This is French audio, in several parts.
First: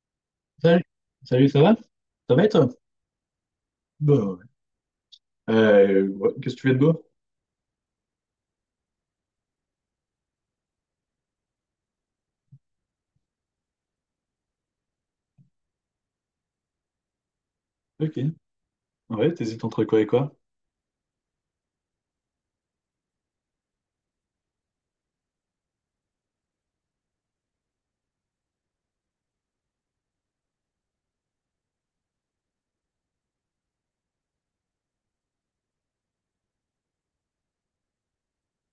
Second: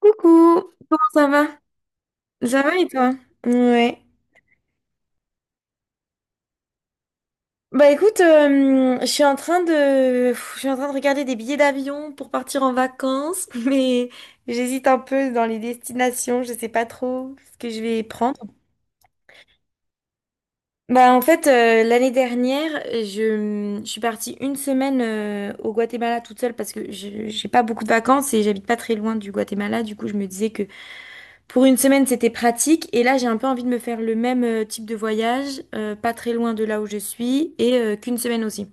Coucou, Salut, comment ça salut, va? ça va? Ça va et Ça toi? va et toi? Ouais. Bah ouais. Ouais, qu'est-ce que tu fais de beau? Bah écoute, je suis en train de, je suis en train de regarder des billets d'avion pour partir en vacances, mais j'hésite un peu dans les destinations. Je sais pas trop ce que je vais Ok. prendre. Ouais, t'hésites entre quoi et quoi? Bah en fait, l'année dernière, je suis partie 1 semaine au Guatemala toute seule parce que je j'ai pas beaucoup de vacances et j'habite pas très loin du Guatemala. Du coup, je me disais que pour une semaine, c'était pratique. Et là, j'ai un peu envie de me faire le même type de voyage, pas très loin de là où je suis, et qu'1 semaine aussi.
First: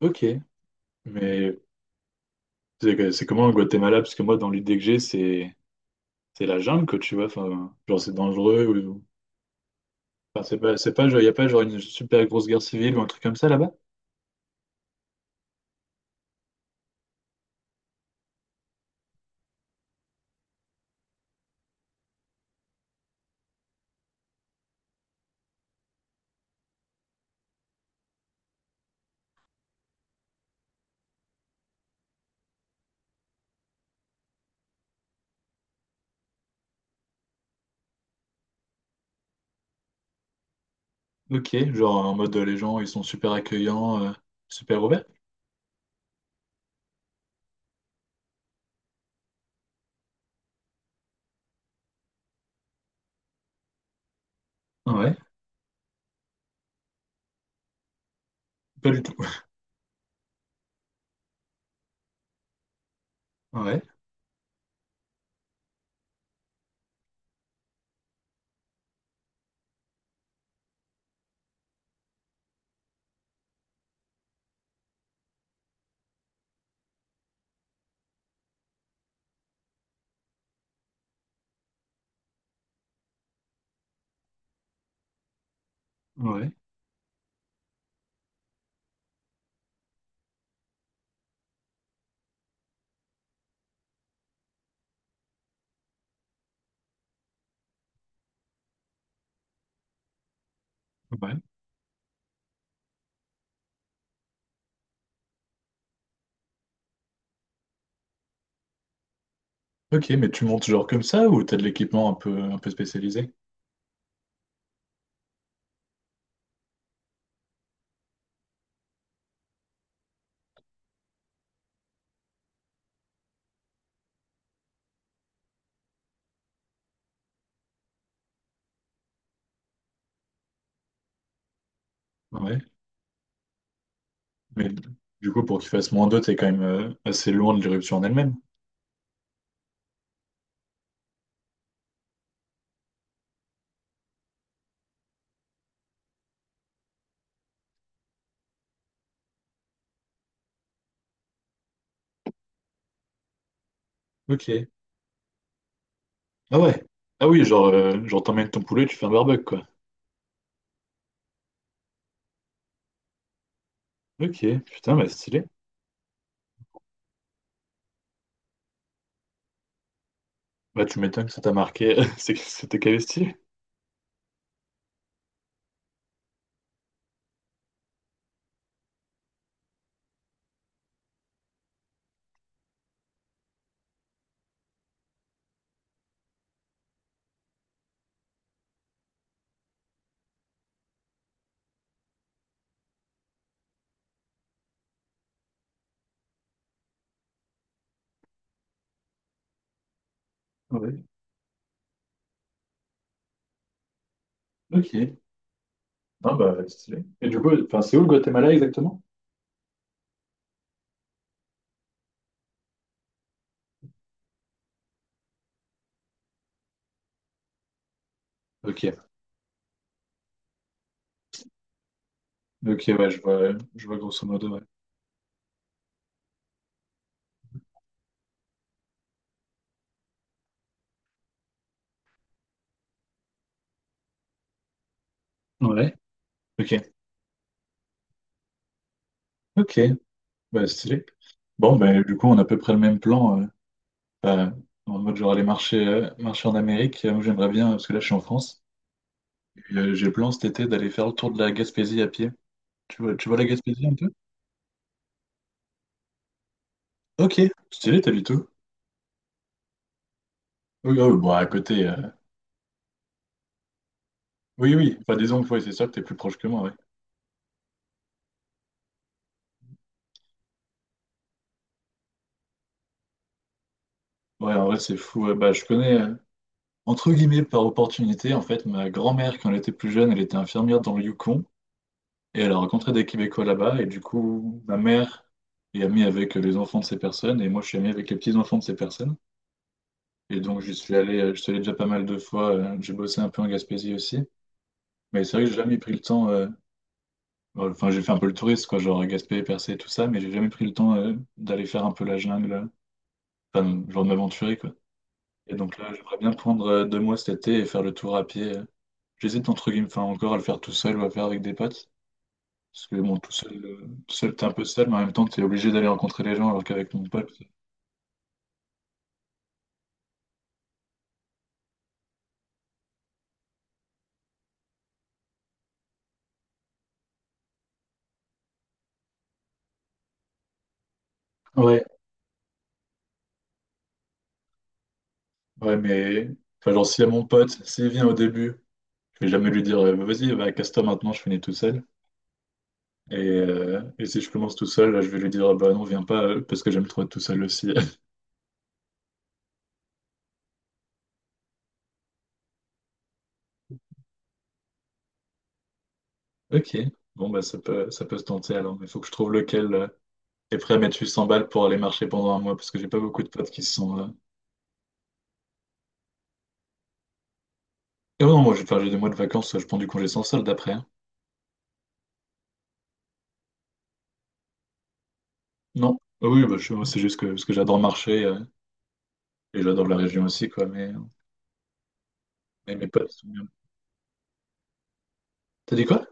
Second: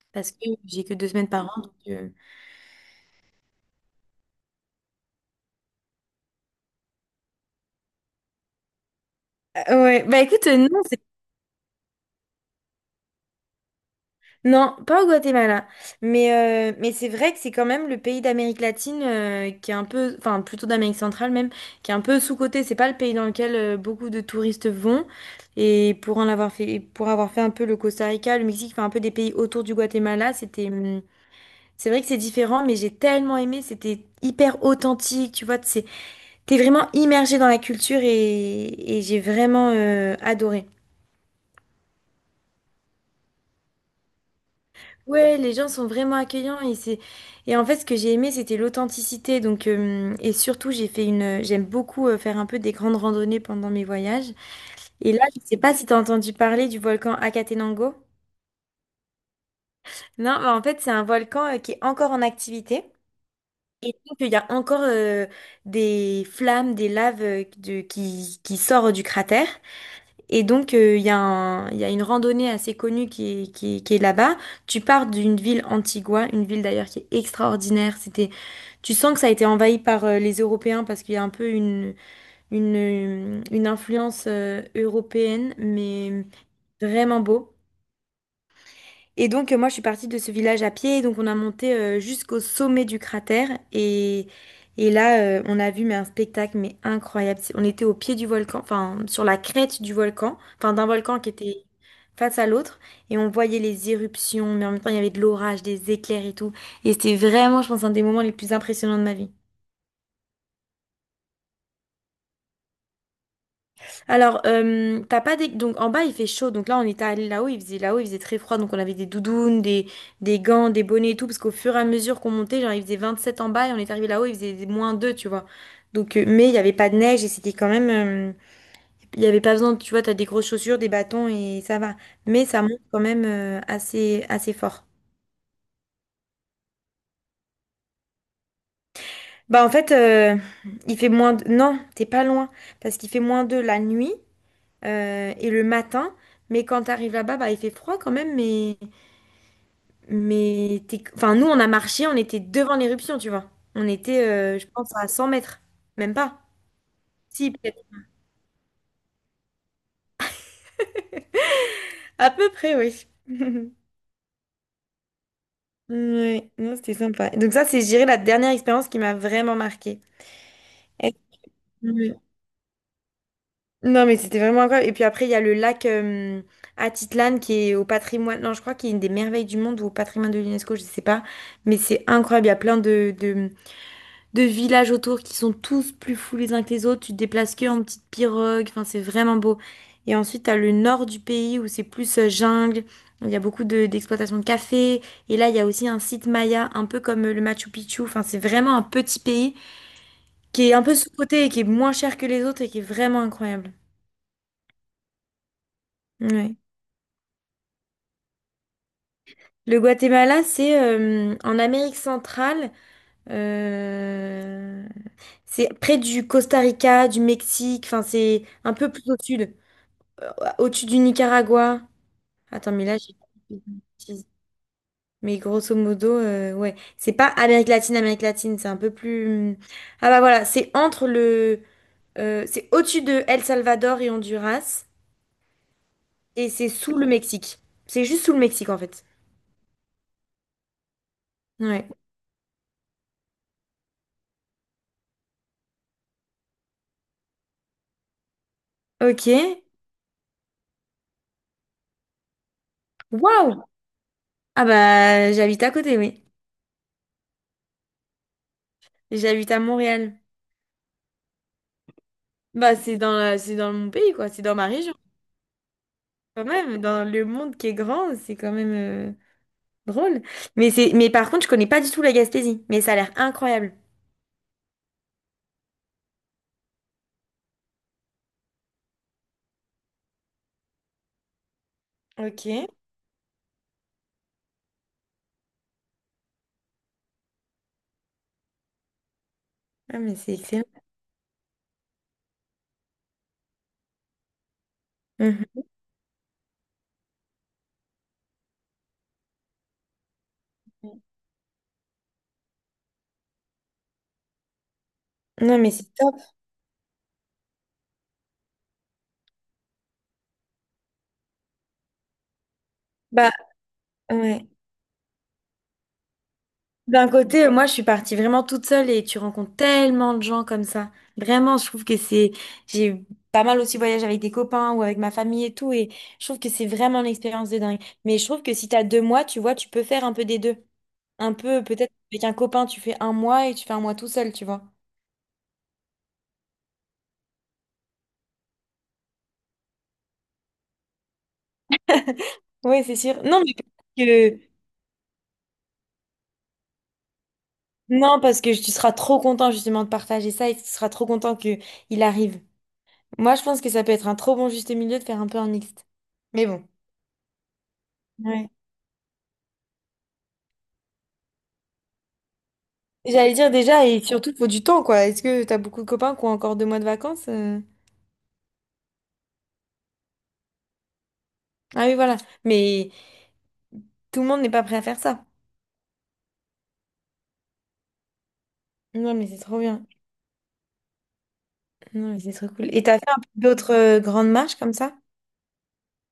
Ok. Parce que j'ai que 2 semaines par Mais an, donc. C'est comment au Guatemala? Parce que moi, dans l'idée que j'ai, c'est la jungle, quoi, tu vois. Enfin, genre, c'est dangereux. Ou... Ah ouais, bah Enfin, écoute, c'est pas, non, c'est pas, genre, y a pas genre une super grosse guerre civile ou un truc comme ça là-bas? non, pas au Guatemala. Mais, mais c'est vrai que c'est quand même le pays d'Amérique latine qui est un peu, enfin plutôt d'Amérique centrale même, qui est un peu sous-coté. C'est pas le pays dans lequel beaucoup de touristes vont. Et pour avoir fait un peu le Costa Rica, le Mexique, enfin un peu des pays autour du Guatemala, c'est vrai que c'est différent, mais j'ai tellement aimé, c'était hyper authentique, tu vois, t'es vraiment immergé dans la culture et j'ai vraiment adoré. Ok. Genre, en mode, les gens, ils sont super accueillants, super ouverts? Ouais, les gens sont vraiment accueillants et en fait ce que j'ai aimé c'était l'authenticité, donc, et surtout j'aime beaucoup faire un peu des grandes randonnées pendant mes voyages. Et Ouais. là, je sais pas si t'as entendu parler du volcan Akatenango. Pas du tout. Non, mais en fait c'est un volcan qui est encore en activité. Ouais. Et donc, il y a encore des flammes, des laves qui sortent du cratère. Et donc, il y a une randonnée assez connue qui est là-bas. Tu pars d'une ville Antigua, une ville d'ailleurs qui est extraordinaire. Tu sens que ça a été envahi par les Européens parce qu'il y a un peu une influence européenne, mais Ouais. vraiment beau. Et donc, moi, je suis partie de ce village à pied. Donc, on a monté jusqu'au sommet du cratère. Et là, on a vu mais un spectacle mais incroyable. On était au pied du volcan, enfin, sur la crête du volcan, enfin, d'un volcan qui Ouais. était face à l'autre. Et on voyait les éruptions, mais en même temps, il y avait de l'orage, des éclairs et tout. Et c'était vraiment, je pense, un des moments les plus impressionnants de ma vie. Ok, mais tu montes genre comme ça ou t'as de l'équipement un peu spécialisé? Alors, t'as pas des... Donc, en bas, il fait chaud. Donc là, on était allé là-haut, il faisait très froid. Donc, on avait des doudounes, des gants, des bonnets et tout. Parce qu'au fur et à mesure qu'on montait, genre, il faisait 7 en bas et on est arrivé là-haut, il faisait -2, tu vois. Donc, mais il n'y avait pas de neige et c'était quand même... il n'y avait pas besoin, tu vois, t'as des grosses chaussures, des bâtons et ça va. Mais Ouais. ça monte quand même assez Mais fort. du coup, pour qu'il fasse moins 2, t'es quand même assez loin de l'éruption en elle-même. Bah, en fait, il fait moins... non, t'es pas loin. Parce qu'il fait -2 la nuit et le matin. Mais quand t'arrives là-bas, bah, il fait froid quand même, mais... Mais enfin, nous, on a marché, on était devant l'éruption, tu vois. On était, Ok. Je pense, à 100 mètres. Même pas. Ah ouais. Ah oui, Si, genre, peut-être. euh, genre t'emmènes ton poulet, tu fais un barbecue, quoi. À peu près, oui. Ok, putain, bah stylé. Ouais, non, c'était sympa. Donc ça, c'est, je dirais, la dernière expérience qui m'a vraiment marquée. Bah tu Est- m'étonnes que ça t'a marqué, Ouais. Que c'était calé stylé. Non, mais c'était vraiment incroyable. Et puis après, il y a le lac Atitlan qui est au patrimoine, non, je crois qu'il est une des merveilles du monde ou au patrimoine de l'UNESCO, je sais pas. Mais c'est incroyable. Il y a plein de villages autour qui sont tous plus fous les uns que les autres. Tu te déplaces que en petite pirogue. Enfin, c'est vraiment beau. Et ensuite, tu as le nord du pays où c'est plus jungle. Il y a beaucoup d'exploitation de café. Et là, il y a aussi un site Maya, un peu comme le Machu Picchu. Enfin, c'est vraiment un petit pays qui est un peu Ouais. sous-coté et qui est moins cher que les autres et qui est vraiment incroyable. Ok. Non, bah Ouais. stylé. Et du coup, enfin, c'est où le Guatemala exactement? Le Guatemala, c'est en Amérique centrale. euh, c'est près du Costa Rica, du Mexique. Enfin, c'est un peu plus Ok. au sud. Au-dessus du Nicaragua. Attends, Ok, mais là, ouais, j'ai dit je vois, une je vois grosso bêtise. modo, ouais. Mais grosso modo, ouais. C'est pas Amérique latine, Amérique latine, c'est un peu plus... Ah bah voilà, c'est entre le... c'est au-dessus de El Salvador et Honduras, Ouais. et c'est Ok. sous le Mexique. C'est juste sous le Mexique, en fait. Ok, bah stylé. Bon, Ouais. bah du coup, on a à peu près le même plan. Bah, en mode, genre aller marcher, marcher en Amérique. Moi, j'aimerais bien, parce que là, je suis en France. Ok. Puis, j'ai le plan cet été d'aller faire le tour de la Gaspésie à pied. Tu vois la Waouh! Gaspésie un peu? Ah bah, j'habite à côté, oui. Ok, stylé, t'habites où? J'habite à Montréal. Oui, oh, bon, à côté. Bah, c'est dans mon pays, quoi. C'est dans ma Oui, région. oui, enfin disons, que ouais, c'est sûr que t'es plus proche Quand que moi, ouais. même, dans le monde qui est grand, c'est quand même... drôle. Mais par contre, je connais pas du tout la Gaspésie, mais ça a l'air incroyable. Ouais, en vrai, c'est fou. Ouais. Bah, entre guillemets, par opportunité, en fait, ma grand-mère, quand elle était plus jeune, elle était infirmière dans le Yukon, et elle a Ok. rencontré des Québécois là-bas, et du coup, ma mère est amie avec les enfants de ces personnes, et moi, je suis ami avec les petits-enfants de ces personnes. Ah, mais c'est Et donc, excellent. j'y suis allé, je suis allé déjà pas mal de fois, j'ai bossé un peu en Gaspésie aussi. Mais c'est vrai que j'ai Mhm. jamais pris le temps. Bon, enfin, j'ai fait un peu le touriste, quoi, genre Gaspé, Percé, tout ça, mais j'ai jamais pris le temps d'aller faire un peu la jungle, enfin, genre de m'aventurer, quoi. Et Non, mais donc c'est là, top. j'aimerais bien prendre deux mois cet été et faire le tour à pied. J'hésite entre guillemets, enfin, encore à le faire tout seul ou à faire avec des potes. Parce que bon, tout Bah, seul, euh, tout seul, t'es ouais. un peu seul, mais en même temps, t'es obligé d'aller rencontrer les gens, alors qu'avec mon D'un pote. côté, moi, je suis partie vraiment toute seule et tu rencontres tellement de gens comme ça. Vraiment, je trouve que c'est, j'ai pas mal aussi voyagé avec des copains ou avec ma famille et tout, et je trouve que c'est vraiment une expérience de dingue. Mais je trouve que si t'as 2 mois, tu vois, tu peux faire un peu des deux. Un peu, Ouais, peut-être avec un copain, tu fais 1 mois et tu fais 1 mois tout seul, tu vois. ouais, mais. Enfin, genre, si à mon pote, s'il vient au début, je vais jamais lui dire, vas-y, bah, casse-toi maintenant, je finis tout seul. Ouais, c'est Et, sûr. Non, mais euh, et si je commence tout seul, là, je vais lui dire, ah bah non, viens pas, parce que j'aime trop être tout seul aussi. non, parce que tu seras trop content justement de partager ça et tu seras trop content que il arrive. Moi, je pense que ça peut être un trop bon juste milieu de faire un peu un mixte. Mais bon. Ok, bon bah ça peut se Ouais. tenter alors, mais il faut que je trouve lequel est prêt à mettre cent balles pour aller marcher pendant un mois, parce que j'ai pas beaucoup de J'allais potes dire qui déjà, sont... et surtout, il faut du temps, quoi. Est-ce que t'as beaucoup de copains qui ont encore 2 mois de vacances? Et ouais, non, moi j'ai des mois de vacances, je prends du congé sans solde après, hein. Ah oui, voilà. Mais tout le monde n'est pas prêt à faire ça. Non, ah oui, bah, moi, c'est juste que, parce que j'adore marcher, Non, mais c'est trop et bien. j'adore la région aussi, quoi, Non, mais c'est trop cool. mais Et mes t'as potes fait un sont peu bien. d'autres grandes marches comme ça? T'as dit quoi?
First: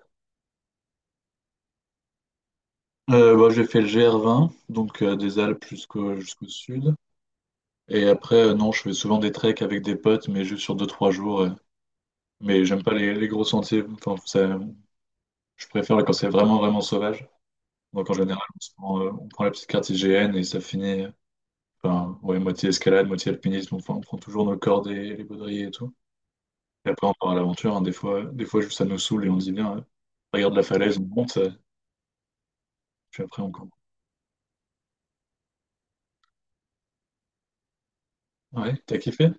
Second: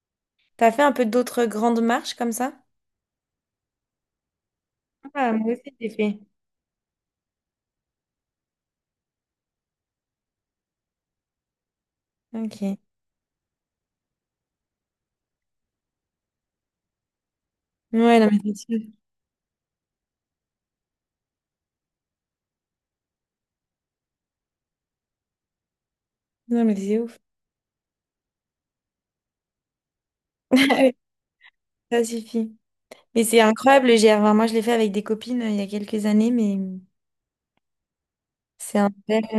T'as fait un peu d'autres grandes marches comme ça? Bah, j'ai fait le GR20, donc Ah, des moi Alpes aussi, j'ai jusqu'au fait. jusqu'au sud, et après, non, je fais souvent des treks avec des potes, mais juste sur deux trois jours, Ok. mais Ouais, j'aime pas les gros sentiers, enfin, ça, je préfère quand c'est vraiment sauvage. non, Donc en mais général, c'est se sûr. prend, on prend la petite carte IGN et ça finit, enfin, ouais, moitié escalade, moitié alpinisme, enfin, on prend toujours nos cordes et les baudriers et tout. Non, mais Et c'est après, on ouf. part à l'aventure, hein. Des fois, juste ça nous saoule et on se dit, bien, regarde la falaise, on monte, Ça suffit. puis Mais après, c'est on campe. incroyable le GR. Enfin, moi, je l'ai fait avec des copines il y a quelques années, mais Ouais, c'est un t'as bel... kiffé?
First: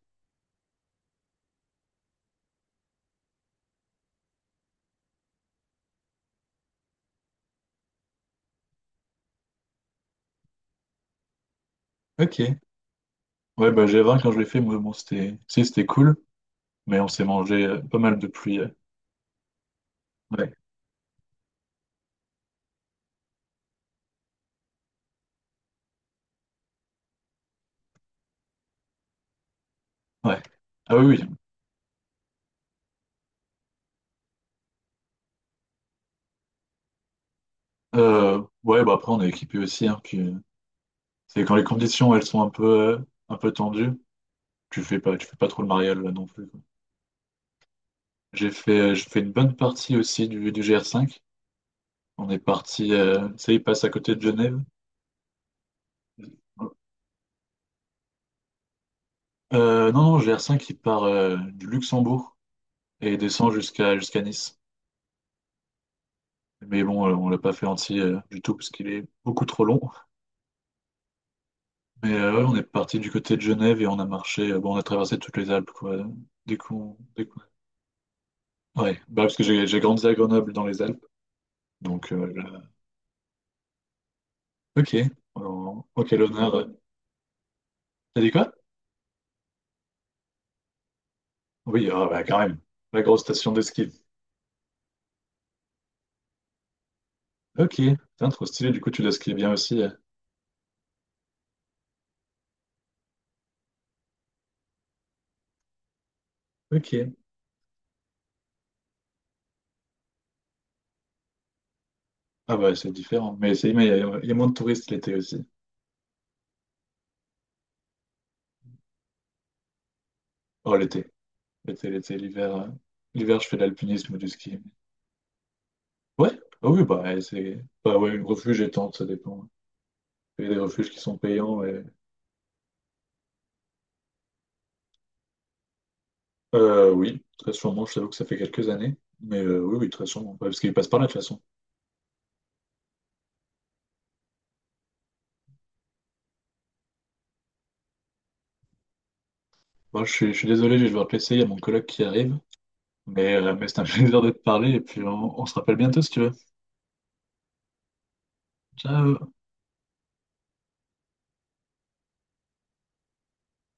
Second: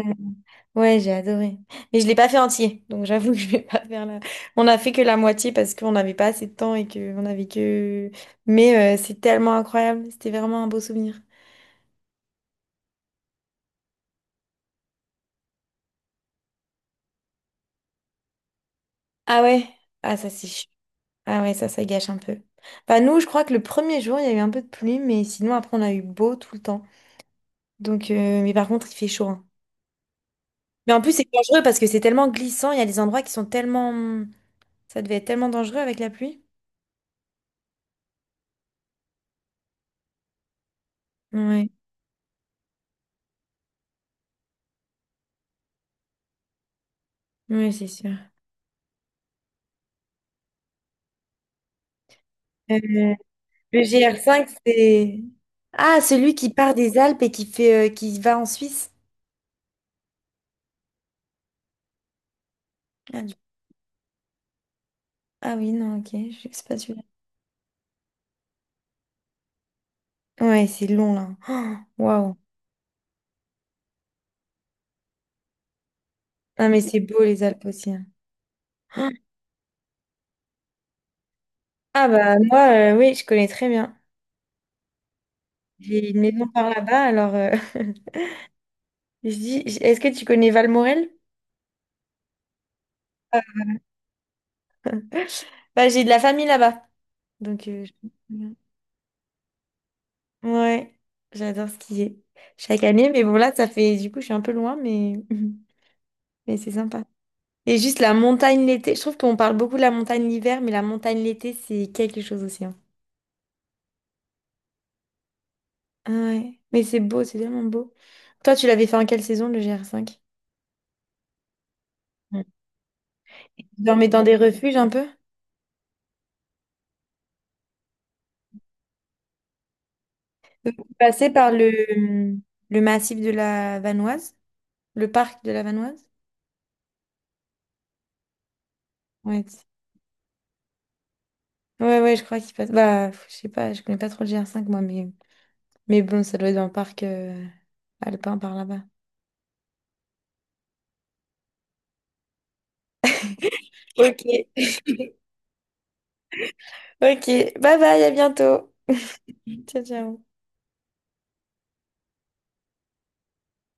ouais, j'ai adoré. Mais je ne l'ai pas fait entier, donc j'avoue que je vais pas faire la... On a fait que la moitié parce qu'on n'avait pas assez de temps et que on avait que... Mais c'est tellement incroyable. C'était vraiment un beau souvenir. Ok. Ouais, bah G20, quand je l'ai fait, moi, bon, si, c'était cool, mais on s'est mangé pas mal de pluie. Euh, Ah ouais? Ah ça, c'est... ouais, ah ouais, ça gâche un peu. Bah nous, je crois que le premier jour, il y a eu un peu de pluie, mais sinon, après, on a eu beau tout le temps. Donc, mais par contre, il fait chaud, hein. ouais. Mais Ah en plus, oui, c'est oui. dangereux parce que c'est tellement glissant. Il y a des endroits qui sont tellement... Ça devait être tellement dangereux avec la pluie. Ouais, bah après, on est équipé aussi, hein, puis c'est quand les Oui, conditions, elles sont euh, un peu tendues, tu fais pas trop le mariole, là, non plus. oui, c'est sûr. J'ai fait une bonne partie aussi du GR5. On est parti, Euh, tu sais, il passe le à côté de GR5, Genève. c'est... Ah, celui qui part des Alpes et qui fait, qui va en Suisse. Non, non, GR5, il part du Luxembourg et Ah, descend jusqu'à Nice. ah oui, non, ok, je sais pas Mais celui-là. bon, on l'a pas fait entier du tout parce qu'il est beaucoup trop long. Ouais, c'est long, là. Oh, Mais waouh. ouais, on est parti du côté de Genève et on a marché, bon, on a traversé toutes les Alpes, quoi. Dès Ah, mais qu'on, c'est beau, dès qu'on- les Alpes aussi, Ouais, hein. bah, parce que j'ai grandi à Grenoble dans les Alpes. Ah, Donc, bah, moi, oui, je connais très bien. ok, alors, J'ai ok, une maison l'honneur. par là-bas, alors... T'as dit quoi? je dis, est-ce que tu connais Valmorel? Oui, ah, bah, quand même, la grosse station de ski. Bah, j'ai de la famille là-bas. Donc, Ok, putain, trop je... stylé, du coup tu l'as skié bien aussi. Euh, ouais, j'adore skier. Chaque année, mais bon là, ça fait du coup, je suis un peu loin, mais, mais c'est sympa. ok. Et juste la montagne l'été, je trouve qu'on parle beaucoup de la montagne l'hiver, mais la montagne l'été, c'est quelque chose Ah aussi, hein. bah c'est différent. Mais c'est mais il y a il y a moins de touristes l'été aussi. Ah ouais, mais c'est beau, c'est tellement beau. Toi, tu l'avais fait en quelle saison, le GR5? Oh l'été. Mm. L'hiver. L'hiver je fais de Tu dormais l'alpinisme ou dans du des ski. refuges un peu? Ouais, ah oui, bah ouais, c'est. Bah ouais, refuge et tente, ça dépend. Il y a des Tu refuges qui sont passais par payants le, et- massif de la Vanoise, le parc de la Vanoise? Oui, très sûrement, je t'avoue que ça fait quelques années. Mais Ouais, oui, oui, très sûrement. Ouais, parce qu'il passe par là de toute façon. ouais, ouais, je crois qu'il passe. Bah, je sais pas, je connais pas trop le GR5 moi, mais. Mais bon, ça doit être un parc alpin par là-bas. Bon, je suis désolé, je vais devoir te laisser, il y a mon collègue qui arrive. Mais c'est un Ok, plaisir de te parler et puis on se rappelle bientôt si tu veux. ok. Bye bye, à bientôt. Ciao! Ciao, ciao.